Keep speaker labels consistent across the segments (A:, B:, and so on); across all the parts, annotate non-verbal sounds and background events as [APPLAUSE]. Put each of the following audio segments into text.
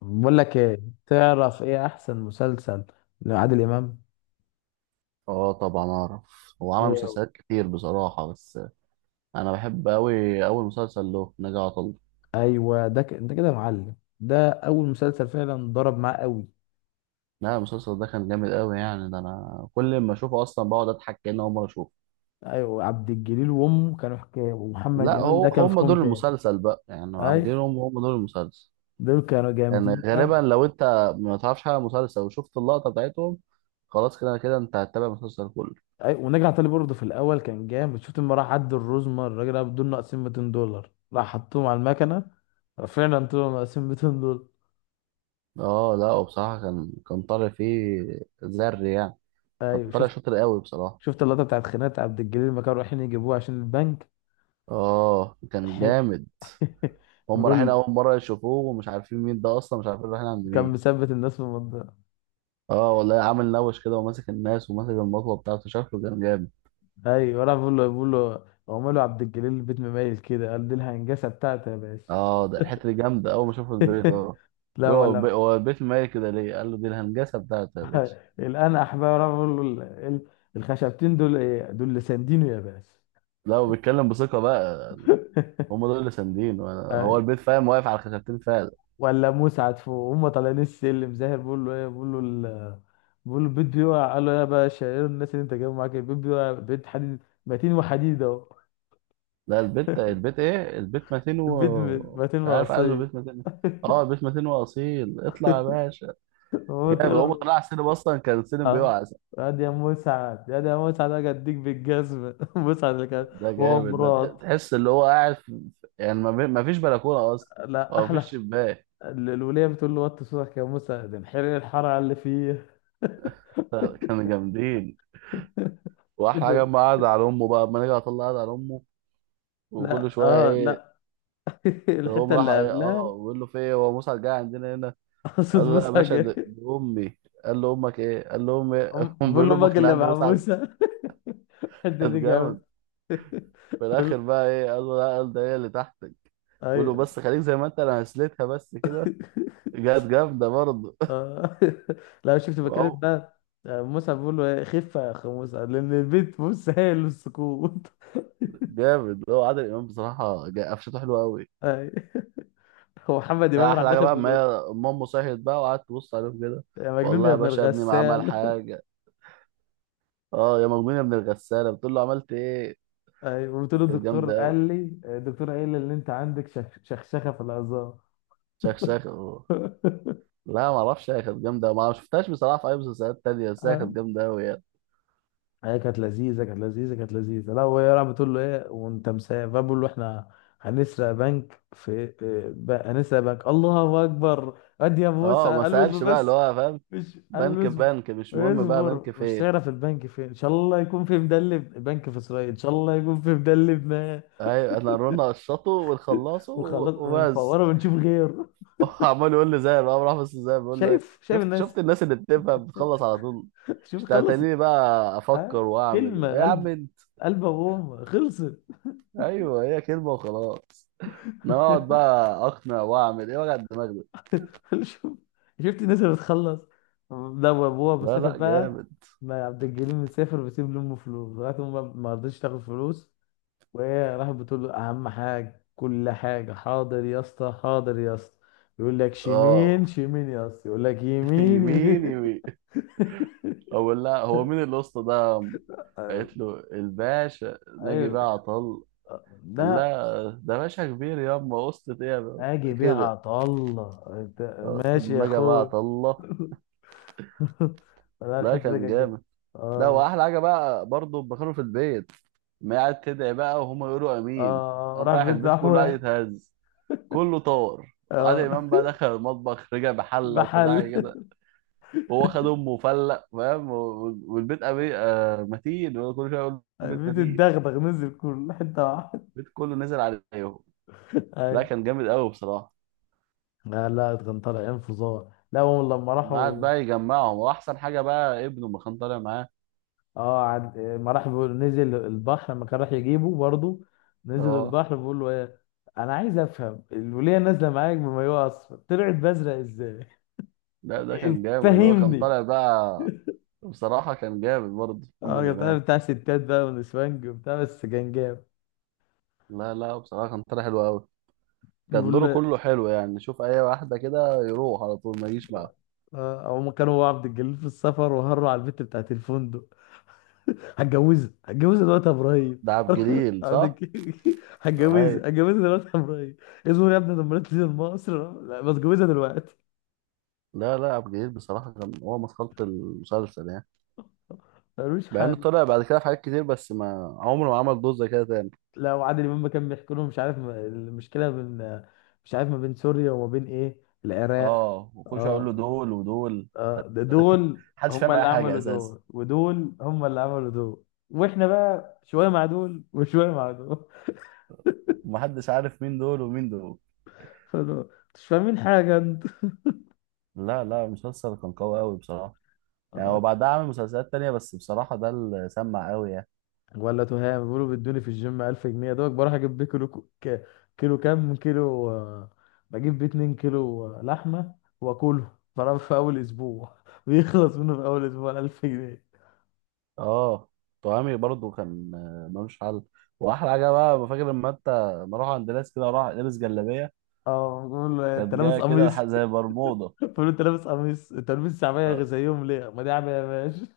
A: بقول لك ايه، تعرف ايه احسن مسلسل لعادل امام؟
B: اه، طبعا اعرف. هو عمل
A: إيه.
B: مسلسلات كتير بصراحة، بس انا بحب اوي اول مسلسل له، نجا عطل.
A: ايوه، ده انت كده يا معلم، ده اول مسلسل فعلا ضرب معاه قوي.
B: لا، المسلسل ده كان جامد اوي يعني، ده انا كل ما اشوفه اصلا بقعد اضحك كأني اول مرة اشوفه.
A: ايوه، عبد الجليل وامه كانوا حكايه، ومحمد
B: لا،
A: امام
B: هو
A: ده كان في
B: هم
A: كوم
B: دول
A: تاني.
B: المسلسل بقى يعني.
A: ايوه،
B: غيرهم، هم دول المسلسل.
A: دول كانوا
B: يعني
A: جامدين
B: غالبا
A: قوي.
B: لو انت ما تعرفش حاجة عن المسلسل وشفت اللقطة بتاعتهم، خلاص كده كده انت هتتابع المسلسل كله.
A: ايوه، ونجع علي برضه في الاول كان جامد. شفت لما راح عد الرزمه الراجل ده بدول ناقصين 200 دولار راح حطهم على المكنه. فعلا طلعوا ناقصين 200 دولار.
B: اه لا، وبصراحة كان طالع فيه زر يعني. كان
A: ايوه
B: طالع
A: شفت.
B: شاطر اوي بصراحة.
A: شفت اللقطه بتاعت خناقه عبد الجليل لما كانوا رايحين يجيبوه عشان البنك.
B: اه، كان جامد.
A: [LAUGHS]
B: هم رايحين
A: بيقول
B: اول مره يشوفوه ومش عارفين مين ده اصلا، مش عارفين رايحين عند
A: كان
B: مين.
A: مثبت الناس في المنطقة.
B: اه والله، عامل نوش كده وماسك الناس وماسك المطوه بتاعته، شكله كان جامد.
A: ايوه، انا بقول له عمله عبد الجليل البيت مميز كده، قال دي الهنجسة بتاعته يا باشا.
B: اه، ده الحته دي جامده، اول ما شافوا البيت. اه،
A: [LAUGHS] لا
B: بيقول
A: ولا.
B: هو البيت مالي كده ليه؟ قال له دي الهنجسه بتاعته يا باشا.
A: [LAUGHS] الان احباب انا بقول له ال- الخشبتين دول ايه دول اللي ساندينه يا باشا؟
B: لا، وبيتكلم بثقه بقى يعني. هم
A: [LAUGHS]
B: دول اللي ساندين. هو
A: أيوة.
B: البيت فاهم، واقف على خشبتين فعلا.
A: ولا مسعد فوق هم طالعين السلم، زاهر بيقول له ايه، بيقول له البيت بيقع. قال له يا باشا ايه الناس اللي انت جايبهم معاك؟ البيت بيقع. بيت حديد متين وحديد اهو.
B: لا البيت البيت ايه؟ البيت
A: [LAUGHS]
B: متين
A: البيت
B: و
A: متين
B: مش عارف، قال له
A: وقصير.
B: البيت متين.
A: [LAUGHS]
B: اه، البيت متين واصيل، اطلع يا باشا.
A: هو
B: جامد.
A: طلع.
B: هو طلع على السينما اصلا، كان السينما
A: اه
B: بيقع.
A: قال يا مسعد، يا ده يا مسعد، اجي اديك بالجزمه. [LAUGHS] مسعد اللي كان
B: ده
A: هو
B: جامد،
A: مراد.
B: تحس اللي هو قاعد في... يعني ما فيش بلكونه اصلا،
A: لا
B: او ما فيش
A: احلى
B: شباك.
A: الوليه بتقول له وطي صوتك يا مسعد، انحرق الحراره اللي فيه.
B: [LAUGHS] كانوا جامدين.
A: [LAUGHS]
B: واحلى حاجه
A: ده-
B: اما قعد على امه بقى، اما نيجي اطلع قعد على امه وكل
A: لا
B: شويه
A: اه
B: ايه،
A: لا. [LAUGHS]
B: تقوم
A: الحته
B: راح
A: اللي
B: ايه،
A: قبلها.
B: اه بيقول له في ايه، هو موسى جاي عندنا هنا؟
A: [LAUGHS] صوت
B: قال له لا يا
A: موسى
B: باشا،
A: جاي.
B: دي امي. قال له امك ايه؟ قال له امي إيه؟
A: أم-
B: [LAUGHS] قام
A: بقول
B: بيقول
A: له
B: له امك
A: امك
B: اللي
A: اللي
B: عند
A: مع
B: مسعد.
A: موسى. [LAUGHS] الحته دي
B: كانت جامد.
A: جامد. [LAUGHS]
B: في
A: بقول-
B: الاخر بقى ايه، قال له لا، قال ده هي اللي تحتك. بيقول له
A: ايوه.
B: بس خليك زي ما انت، انا هسلتها بس كده. جت جامده برضه.
A: آه. [LAUGHS] لا شفت بكلم
B: [LAUGHS]
A: ده. آه، موسى بيقول له إيه، خف يا اخ موسى لان البيت بص هايل السكوت. [LAUGHS]
B: جامد. هو عادل امام بصراحه، قفشته حلوه قوي.
A: أي. هو محمد امام راح
B: احلى حاجه
A: داخل
B: بقى،
A: من
B: ما
A: النص.
B: هي امه صحيت بقى وقعدت تبص عليهم كده.
A: يا مجنون
B: والله
A: يا
B: يا
A: ابن
B: باشا ابني ما عمل
A: الغسال.
B: حاجه. اه، يا مجنون يا ابن الغساله، بتقول له عملت ايه؟
A: [LAUGHS] أي. وقلت
B: دي
A: له
B: كانت
A: الدكتور
B: جامده قوي.
A: قال لي، الدكتور قال لي ان انت عندك شخشخه في العظام.
B: شخشخ أوه. لا، ما اعرفش. هي كانت جامده أوي. ما شفتهاش بصراحه في اي مسلسلات تانية، بس هي كانت
A: [LAUGHS]
B: جامده قوي يعني.
A: هي كانت لذيذة، كانت لذيذة. لا وهي راح بتقول له ايه وانت مسافر، فبقول له احنا هنسرق بنك في إيه، هنسرق بنك. الله اكبر ادي يا موسى،
B: اه، ما
A: قال له اصبر
B: سالش بقى اللي
A: بس.
B: هو فاهم،
A: مش قال له
B: بنك
A: اصبر.
B: بنك مش مهم، بقى
A: اصبر،
B: بنك
A: مش
B: فين.
A: تعرف البنك فين، ان شاء الله يكون في مدلب، البنك في اسرائيل، ان شاء الله يكون في مدلب ما.
B: ايوه، انا رونا قشطه ونخلصه
A: وخلاص
B: وبس.
A: ونفوره ونشوف غيره.
B: [LAUGHS] عمال يقول لي زي بقى، راح بس زي بيقول له ايه؟
A: شايف، شايف
B: شفت،
A: الناس.
B: شفت الناس اللي بتفهم بتخلص على طول؟
A: [LAUGHS] شوف
B: مش
A: خلصت.
B: تتنيني بقى افكر
A: ها
B: واعمل ايه
A: كلمة
B: يا عم
A: قلب.
B: انت.
A: قلب ابوهم خلصت.
B: ايوه، هي كلمه وخلاص. انا اقعد بقى اقنع واعمل ايه، وجع الدماغ ده.
A: [LAUGHS] شوف- شفت الناس اللي بتخلص. ده وابوها
B: لا
A: مسافر
B: لا،
A: بقى.
B: جامد.
A: ما عبد الجليل مسافر وبيسيب لامه فلوس لغايه ما رضيتش تاخد فلوس. وهي راحت بتقول له اهم حاجه، كل حاجه حاضر يا اسطى، حاضر يا اسطى. يقول لك
B: اه.
A: شمين شمين يا اسطى، يقول لك
B: [LAUGHS]
A: يمين
B: يمين
A: يمين.
B: يمين. اقول لها هو مين الاسطى ده؟ قالت
A: [LAUGHS]
B: له الباشا ناجي
A: ايوه.
B: بقى عطل. قال
A: ده
B: لها ده باشا كبير ياما اسطى ايه يا بابا؟
A: اجي بيع
B: كده.
A: الله
B: آه،
A: ماشي يا
B: ناجي بقى
A: اخوي.
B: عطله.
A: [LAUGHS] لا
B: لا،
A: الحته دي
B: كان
A: كانت جامدة.
B: جامد. ده
A: اه لا.
B: واحلى حاجه بقى برضه لما كانوا في البيت، ما قاعد تدعي بقى وهم يقولوا
A: اه،
B: امين،
A: آه،
B: قام
A: راح
B: رايح
A: بيت
B: البيت كله قاعد
A: دعوه.
B: يتهز. كله طار. عادل
A: اه
B: امام بقى دخل المطبخ، رجع بحله وكذا
A: محل.
B: حاجه كده، وهو خد امه وفلق فاهم والبيت آه، متين. هو كل شويه يقول البيت متين.
A: بتتدغدغ نزل كل حته واحده.
B: البيت كله نزل عليهم.
A: اي.
B: لا، كان جامد قوي بصراحه.
A: لا لا كان طالع انفجار. لا هم لما
B: قعد
A: راحوا.
B: بقى يجمعهم، واحسن حاجه بقى ابنه ما كان طالع معاه.
A: اه ما راح بيقول نزل البحر لما كان راح يجيبه برضه، نزل
B: اه،
A: البحر بيقول له ايه، انا عايز افهم الوليه نازله معاك بمايوه اصفر طلعت بازرق ازاي؟
B: ده كان
A: [LAUGHS]
B: جامد. هو كان
A: فهمني.
B: طالع بقى. بصراحه كان جامد برضه
A: اه
B: محمد
A: كان بتاع
B: امام.
A: بتاع ستات بقى ونسوانج وبتاع، بس كان جامد.
B: لا لا، بصراحة كان طالع حلو قوي. كان
A: بيقول
B: دوره
A: له،
B: كله حلو يعني، شوف اي واحدة كده يروح على طول ما يجيش معاه.
A: اه هم كانوا هو وعبد الجليل في السفر وهروا على البت بتاعت الفندق. هتجوزها دلوقتي يا ابراهيم.
B: ده عبد
A: [LAUGHS]
B: الجليل
A: عبد
B: صح؟
A: الك-
B: اي.
A: هتجوزها هتجوزها دلوقتي يا ابراهيم. اصبر يا ابني لما تنزل مصر، لا بس اتجوزها دلوقتي.
B: لا لا، عبد الجليل بصراحة كان هو مسخرة المسلسل يعني.
A: ملوش
B: مع انه
A: حل.
B: طلع بعد كده في حاجات كتير، بس ما عمره ما عمل دور زي كده تاني.
A: لا وعادل امام كان بيحكي لهم مش عارف المشكله بين، مش عارف ما بين سوريا وما بين ايه العراق.
B: اه، وخش اقول له
A: اه.
B: دول ودول.
A: اه ده دول.
B: محدش
A: هم
B: فاهم اي
A: اللي
B: حاجة
A: عملوا
B: اساسا.
A: دول ودول، هم اللي عملوا دول. واحنا بقى شويه مع دول وشويه مع دول.
B: ومحدش عارف مين دول ومين دول.
A: [LAUGHS] مش فاهمين حاجه انت.
B: لا لا، المسلسل كان قوي قوي بصراحة. يعني هو بعدها عمل مسلسلات تانية، بس بصراحة ده اللي سمع قوي يعني.
A: ولا تهام بيقولوا بيدوني في الجيم 1000 جنيه، دوك بروح اجيب بيه كيلو كيلو، كام كيلو آه، بجيب بيه 2 كيلو آه، لحمه. واكله طبعا في اول اسبوع. [LAUGHS] بيخلص منه في اول اسبوع 1000 جنيه.
B: اه. طعامي برضو كان آه، ملوش حل. واحلى حاجه بقى، فاكر لما انت ما اروح عند ناس كده اروح لابس جلابيه؟
A: اه بقول له انت
B: كانت
A: لابس
B: جايه كده
A: قميص.
B: زي برمودا.
A: [LAUGHS] بقول له انت لابس قميص، انت لابس
B: آه.
A: شعبيه زيهم ليه؟ ما دي عبيه يا باشا.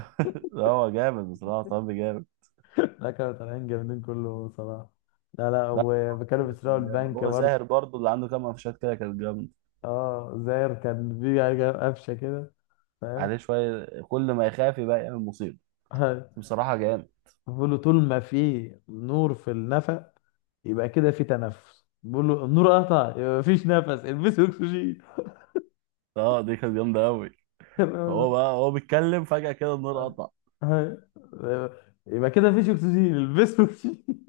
B: [LAUGHS] لا، هو جامد بصراحه. طعامي جامد.
A: [LAUGHS] لا كانوا طالعين جامدين كله صراحه. لا لا
B: لا،
A: وكانوا
B: كله
A: بيسرقوا
B: كان جامد.
A: البنك
B: هو
A: برضه.
B: زاهر برضو اللي عنده كام قفشات كده، كانت جامد.
A: اه زاير كان في حاجة قفشه كده. فاهم.
B: عليه شويه، كل ما يخاف يبقى يعمل مصيبه.
A: [LAUGHS]
B: بصراحه جامد.
A: بقول له طول ما في نور في النفق يبقى كده في تنفس، بقول له النور قطع يبقى مفيش نفس، البسوا اكسجين.
B: اه، دي كانت جامده قوي.
A: [LAUGHS] تمام
B: هو
A: ولا؟
B: بقى، هو بيتكلم فجاه كده النور
A: لا؟
B: قطع.
A: أيوة. يبقى كده مفيش اكسجين، البسوا اكسجين.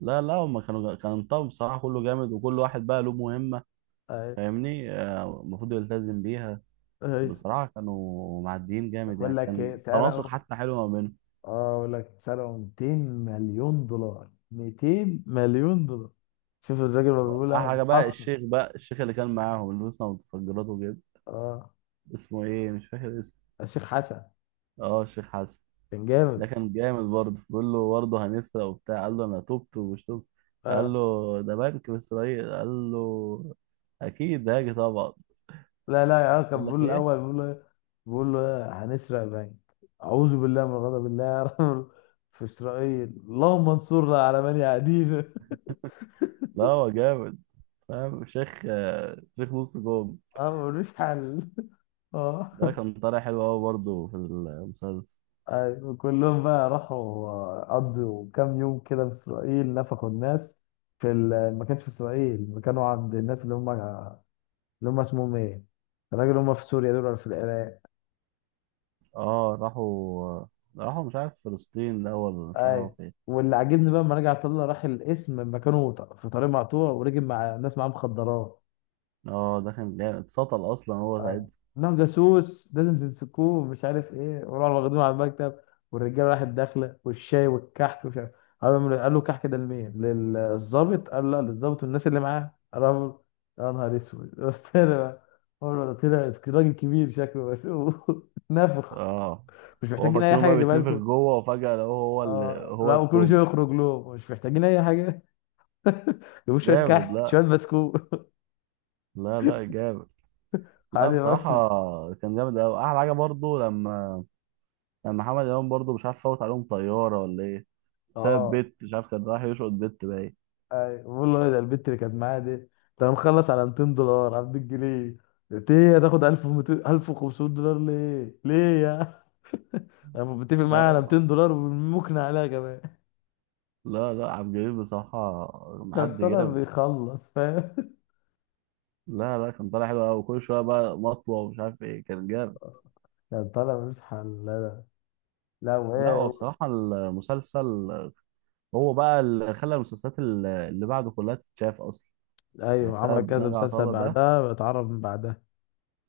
B: لا لا، هما كانوا، كان الطقم بصراحه كله جامد، وكل واحد بقى له مهمه.
A: [LAUGHS] أيوة.
B: فاهمني؟ آه، المفروض يلتزم بيها.
A: أيوة.
B: بصراحة كانوا معديين جامد
A: بقول
B: يعني،
A: لك
B: كان
A: ايه
B: تناسق
A: سرقوا،
B: حتى حلو ما بينهم.
A: اه بقول لك سرقوا 200 مليون دولار، 200 مليون دولار. شوف الراجل ما
B: أحلى
A: بيقولها
B: حاجة بقى
A: متحصن.
B: الشيخ، بقى الشيخ اللي كان معاهم اللي لبسنا متفجرات وكده.
A: اه
B: اسمه إيه؟ مش فاكر اسمه.
A: الشيخ حسن
B: أه، الشيخ حسن.
A: كان
B: ده
A: جامد.
B: كان جامد برضه، بيقول له برضه هنسرق وبتاع، قال له أنا تبت ومش تبت. قال له
A: اه
B: ده بنك في إسرائيل. قال له أكيد هاجي طبعا.
A: لا لا يا كان
B: يقول لك
A: بيقول الاول،
B: إيه.
A: بيقول له إيه؟ بيقول له إيه؟ هنسرق بنك. اعوذ بالله من غضب الله يا رب، في اسرائيل اللهم انصرنا على من يعادينا.
B: لا، هو جامد. فاهم شيخ، آه، شيخ نص جوم.
A: [LAUGHS] اه ملوش حل. [LAUGHS] اه.
B: ده كان طالع حلو أوي برضه في المسلسل.
A: أيوة، كلهم بقى راحوا قضوا كام يوم كده في اسرائيل نفخوا الناس. ما كانش في اسرائيل، ما كانوا عند الناس اللي هم اللي، هم اسمهم ايه؟ الراجل اللي هم في سوريا دول ولا في العراق؟
B: اه راحوا، راحوا مش عارف فلسطين الأول ولا مش عارف
A: اي.
B: راحوا فين.
A: واللي عاجبني بقى لما رجع طلع راح القسم مكانه في طريق مقطوع، ورجب مع ناس معاه مخدرات.
B: اه، ده كان جامد. اتسطل أصلا هو
A: اه.
B: ساعتها.
A: انهم جاسوس لازم تمسكوه مش عارف ايه، وراحوا واخدينه على المكتب. والرجاله راحت داخله والشاي والكحك ومش عارف. قال له الكحك ده لمين؟ للظابط. قال لا، للظابط والناس اللي معاه. قال يا نهار اسود. [LAUGHS] قلت له بقى، قال له ده طلع راجل كبير شكله بس. [LAUGHS] نافخ.
B: اه.
A: مش
B: هو
A: محتاجين اي
B: فاكرينه
A: حاجه
B: بقى
A: اجيبها
B: بيتنفخ
A: لكم.
B: جوه، وفجأة لقوه هو اللي
A: اه
B: هو
A: لا وكل
B: التوب.
A: شويه يخرج لهم مش محتاجين اي حاجه. [LAUGHS] جابوا شويه
B: جامد.
A: كحك
B: لا
A: شويه بسكوت.
B: لا لا، جامد.
A: [LAUGHS]
B: لا
A: عادي
B: بصراحة، كان جامد أوي. أحلى حاجة برضو لما، لما محمد إمام برضو مش عارف فوت عليهم طيارة ولا إيه، بسبب
A: اه
B: بت، مش عارف كان رايح يشقط بت باين.
A: اي بقول له ده البت اللي كانت معايا دي ده. انا مخلص على 200 دولار على 200 جنيه. قلت ايه هتاخد 1200 1500 دولار ليه ليه يا، انا متفق معايا على
B: لا
A: 200 دولار وممكن عليها كمان.
B: لا لا، عبد الجليل بصراحة
A: [LAUGHS] كان
B: معدي
A: طالع
B: جامد.
A: بيخلص فاهم.
B: لا لا، كان طالع حلو أوي. كل شوية بقى مطوة ومش عارف إيه، كان جامد.
A: كان طالع مش حل. لا لا
B: لا،
A: وايه
B: هو بصراحة المسلسل، هو بقى اللي خلى المسلسلات اللي بعده كلها تتشاف أصلا. يعني
A: ايوه عمل
B: بسبب
A: كذا
B: نجا
A: مسلسل
B: عطلة ده.
A: بعدها، اتعرف من بعدها.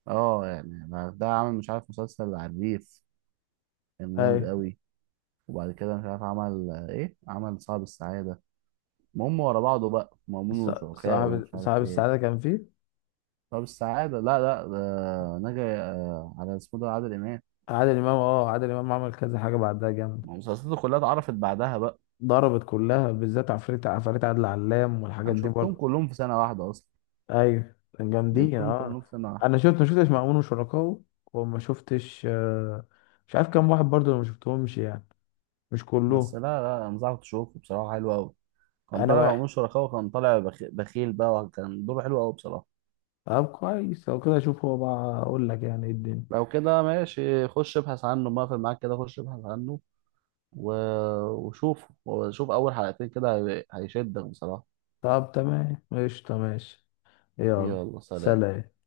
B: اه يعني ده عمل مش عارف مسلسل على الريف، كان جامد
A: ايوه
B: قوي. وبعد كده مش عارف عمل ايه، عمل صعب السعادة. المهم ورا بعضه بقى، مأمون
A: ص-
B: وشركائه
A: صاحب
B: ومش عارف
A: صاحب
B: ايه.
A: السعاده كان فيه
B: صعب السعادة، لا لا، ده نجا. آه، على اسمه، ده عادل إمام.
A: عادل امام. اه عادل امام عمل كذا حاجه بعدها جامد.
B: ما مسلسلاته كلها اتعرفت بعدها بقى.
A: ضربت كلها، بالذات عفريت عفاريت عادل علام والحاجات
B: أنا
A: دي
B: شفتهم
A: برضه.
B: كلهم في سنة واحدة أصلا.
A: ايوه كان جامدين
B: جبتهم
A: اه.
B: كلهم في سنة واحدة.
A: انا شفت ما شفتش مأمون وشركاه، وما شفتش آه، مش عارف كام واحد برضه انا ما شفتهمش يعني، مش
B: بس لا
A: كلهم.
B: لا، أنصحك تشوفه بصراحة، حلو أوي. كان
A: انا
B: طالع
A: واحد.
B: معمول شركاء، وكان طالع بخيل بقى، وكان دوره حلو قوي بصراحة.
A: طب كويس لو كده اشوف هو، بقى اقول لك يعني ايه الدنيا.
B: لو كده ماشي، خش ابحث عنه، ما في معاك كده خش ابحث عنه و... وشوف، وشوف أول حلقتين كده هيشدك بصراحة.
A: طب تمام قشطة ماشي. يلا
B: يلا سلام.
A: سلام.